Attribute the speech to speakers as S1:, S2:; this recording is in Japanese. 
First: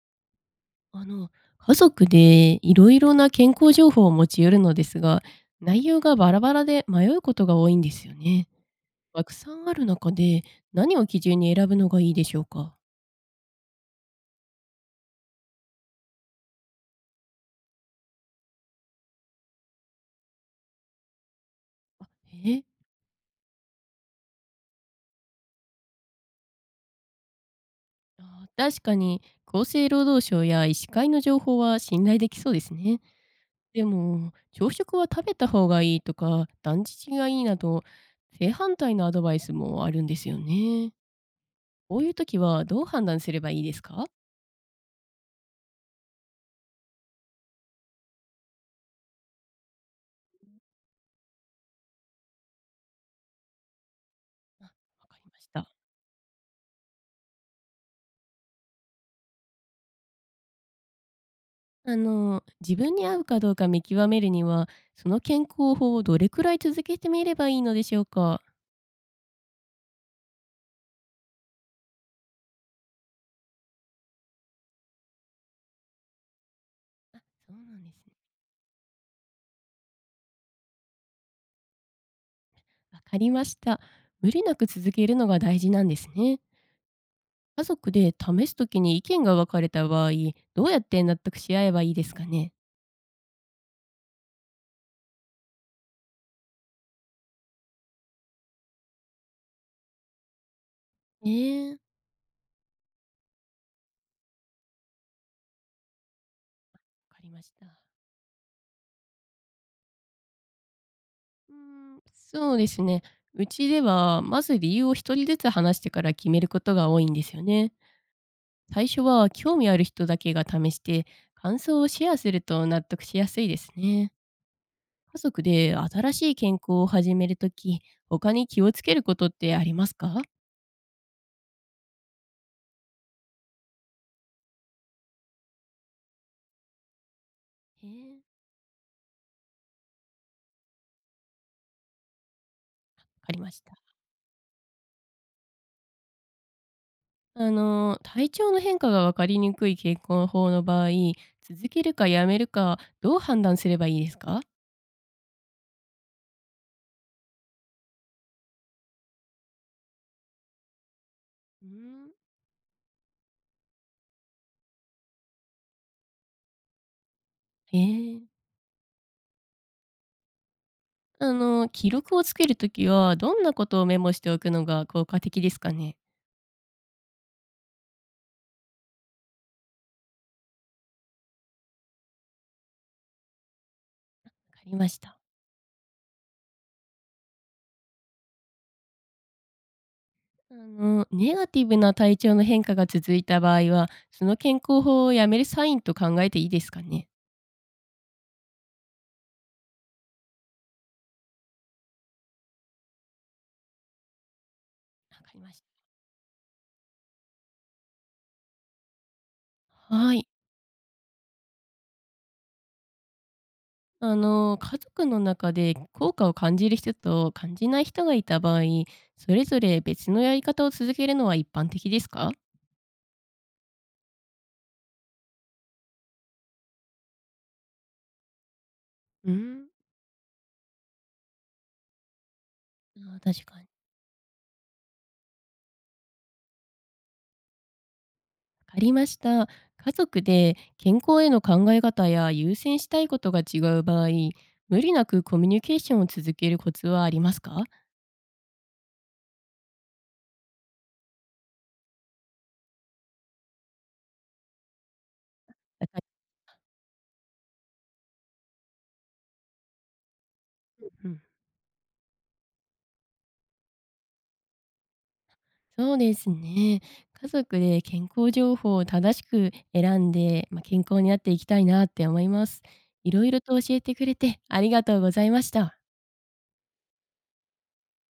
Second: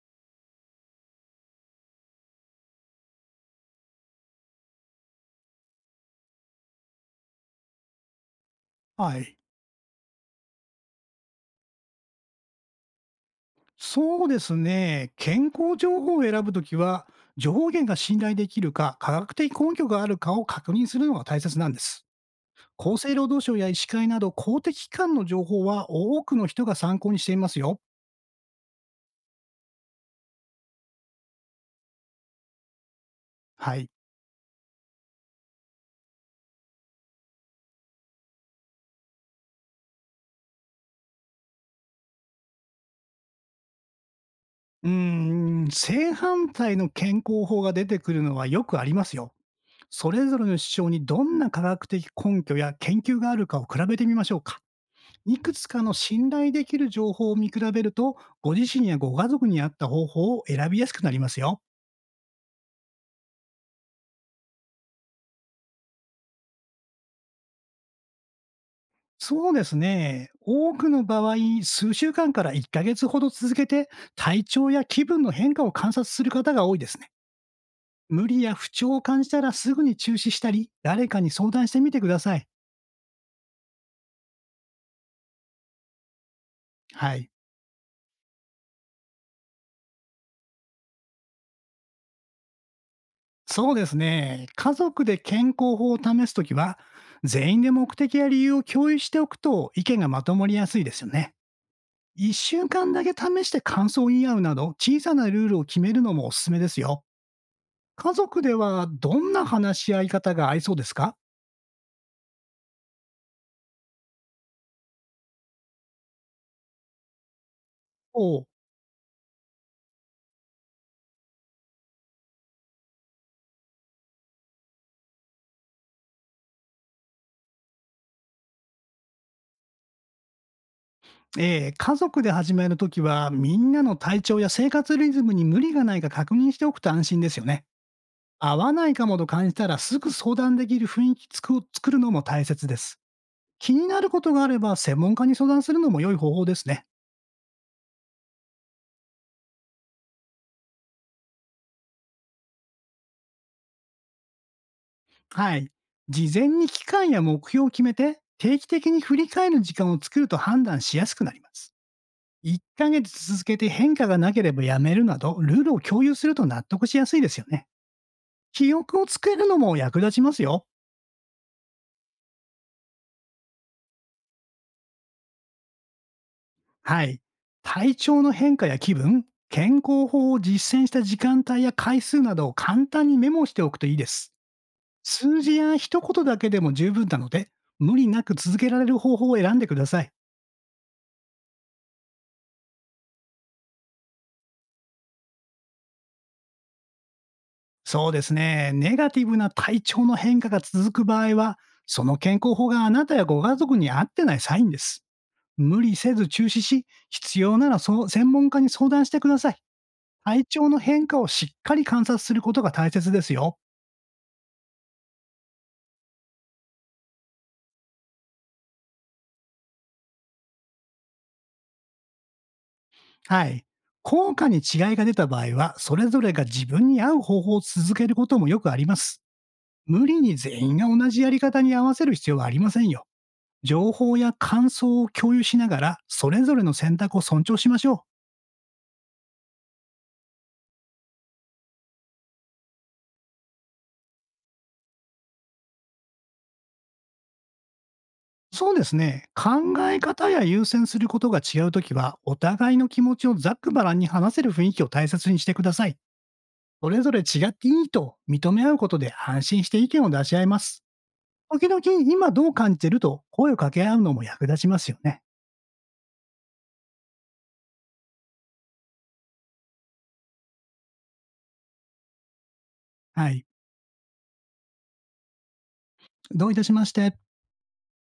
S1: あの、家族でいろいろな健康情報を持ち寄るのですが、内容がバラバラで迷うことが多いんですよね。
S2: は
S1: たく
S2: い。
S1: さんある中で何を基準に選ぶのがいいでしょうか。
S2: そうですね。健康情報を選ぶときは、情報源が信頼できるか、科学的根拠があるかを確認するのが大切なんです。
S1: え。
S2: 厚生労働省や医師会など公的機関の情報は多くの人が参考にしていますよ。
S1: あ、確かに厚生労働省や医師会の情報は信頼できそうですね。
S2: は
S1: で
S2: い。
S1: も、朝食は食べた方がいいとか、断食がいいなど、正反対のアドバイスもあるんですよね。こういう時はどう判断すればいいですか。わ
S2: うーん、正反対の健康法が出てくるのはよくありますよ。それぞれの主張にどんな科学的根拠や研究があるかを比べてみましょうか。
S1: かり
S2: い
S1: まし
S2: くつ
S1: た。
S2: かの信頼できる情報を見比べると、ご自身やご家族に合った方法を選びやすくなりますよ。
S1: あの、自分に合うかどうか見極めるには、その健康法をどれくらい続けてみればいいのでしょうか？
S2: そうですね。多くの場合、数週間から1ヶ月ほど続けて、体調や気分の変化を観察する方が多いですね。
S1: あ、そうなんですね。
S2: 無理や不調を感じたらすぐに中止したり、誰かに相談してみてください。
S1: わかりました。無理なく続けるのが大事なんですね。
S2: はい。
S1: 家族で試すときに意見が分かれた場合、どうやって納得し合えばいいですかね？
S2: そうですね。家族で健康法を試すときは、全員で目的や理由を共有しておくと意見がまとまりやすいですよ
S1: え
S2: ね。
S1: え、わ
S2: 1週間だけ試して感想を言い合うなど、小さなルールを決めるのもおすすめですよ。
S1: かりました。
S2: 家族ではどんな話し合い方が合いそうですか？
S1: うーん、そうですね。うちではまず理由を一人ずつ話してから決めることが多いんですよね。
S2: おう。
S1: 最初は興味ある人だけが試して感想をシェアすると納得しやすいですね。家族で新しい健康を始めるとき、他に気をつけることってありますか。
S2: 家族で始めるときは、みんなの体調や生活リズムに無理がないか確認しておくと安心ですよね。
S1: へえ、わ
S2: 合わないかもと感じたらすぐ相談できる雰囲気を作るのも大切です。
S1: かりまし
S2: 気に
S1: た。
S2: なることがあれば専門家に相談するのも良い方法ですね。
S1: あの、体調の変化がわかりにくい健康法の場合、続けるかやめるか、どう判断すればいいですか。
S2: はい。事前に期間や目標を決めて、定期的に振り返る時間を作ると判断しやすくなりま
S1: う
S2: す。
S1: ん。
S2: 1ヶ月続けて変化がなければやめるなど、ルールを共有すると納得しやすいですよね。
S1: へえ。
S2: 記憶をつけるのも役立ちますよ。
S1: あの、記録をつけるときは、どんなことをメモしておくのが効果的ですかね。
S2: はい。体調の変化や気分、健康法を実践した時間帯や回数などを簡単にメモしておくといいです。
S1: わかりました。
S2: 数字や一言だけでも十分なので、無理なく続けられる方法を選んでください。
S1: あの、ネガティブな体調の変化が続いた場合は、その健康法をやめるサインと考えていいですかね？
S2: そうですね。ネガティブな体調の変化が続く場合は、その健康法があなたやご家族に合ってないサインです。
S1: わかりまし
S2: 無
S1: た。
S2: 理せず中止し、必要ならそう専門家に相談してください。
S1: はい。
S2: 体調の変化をしっかり観察することが大切ですよ。
S1: あの、家族の中で効果を感じる人と感じない人がいた場合、それぞれ別のやり方を続けるのは一般的ですか？
S2: はい。効果に違いが出た場合は、それぞれが自分に合う方法を続けることもよくあります。
S1: うん。
S2: 無理に全員が同じやり方に合わせる必要はありませんよ。
S1: あー確かに。
S2: 情報や感想を共有しながら、それぞれの選択を尊重しましょう。
S1: わかりました。家族で健康への考え方や優先したいことが違う場合、無理なくコミュニケーションを続けるコツはありますか？
S2: そうですね。考え方や優先することが違うときは、お互いの気持ちをざっくばらんに話せる雰囲気を大切にしてくださ
S1: だ
S2: い。
S1: から。
S2: それぞれ違っていいと認め合うことで安心して意見を出し合います。
S1: うん。
S2: 時々、今どう感じてると声を掛け合うのも役立ちますよね。
S1: そうですね。家族で健康情報を正しく選んで、まあ、健康になっていきたいなって思います。いろ
S2: は
S1: いろ
S2: い。
S1: と教えてくれてありがとうございました。
S2: どういたしまして。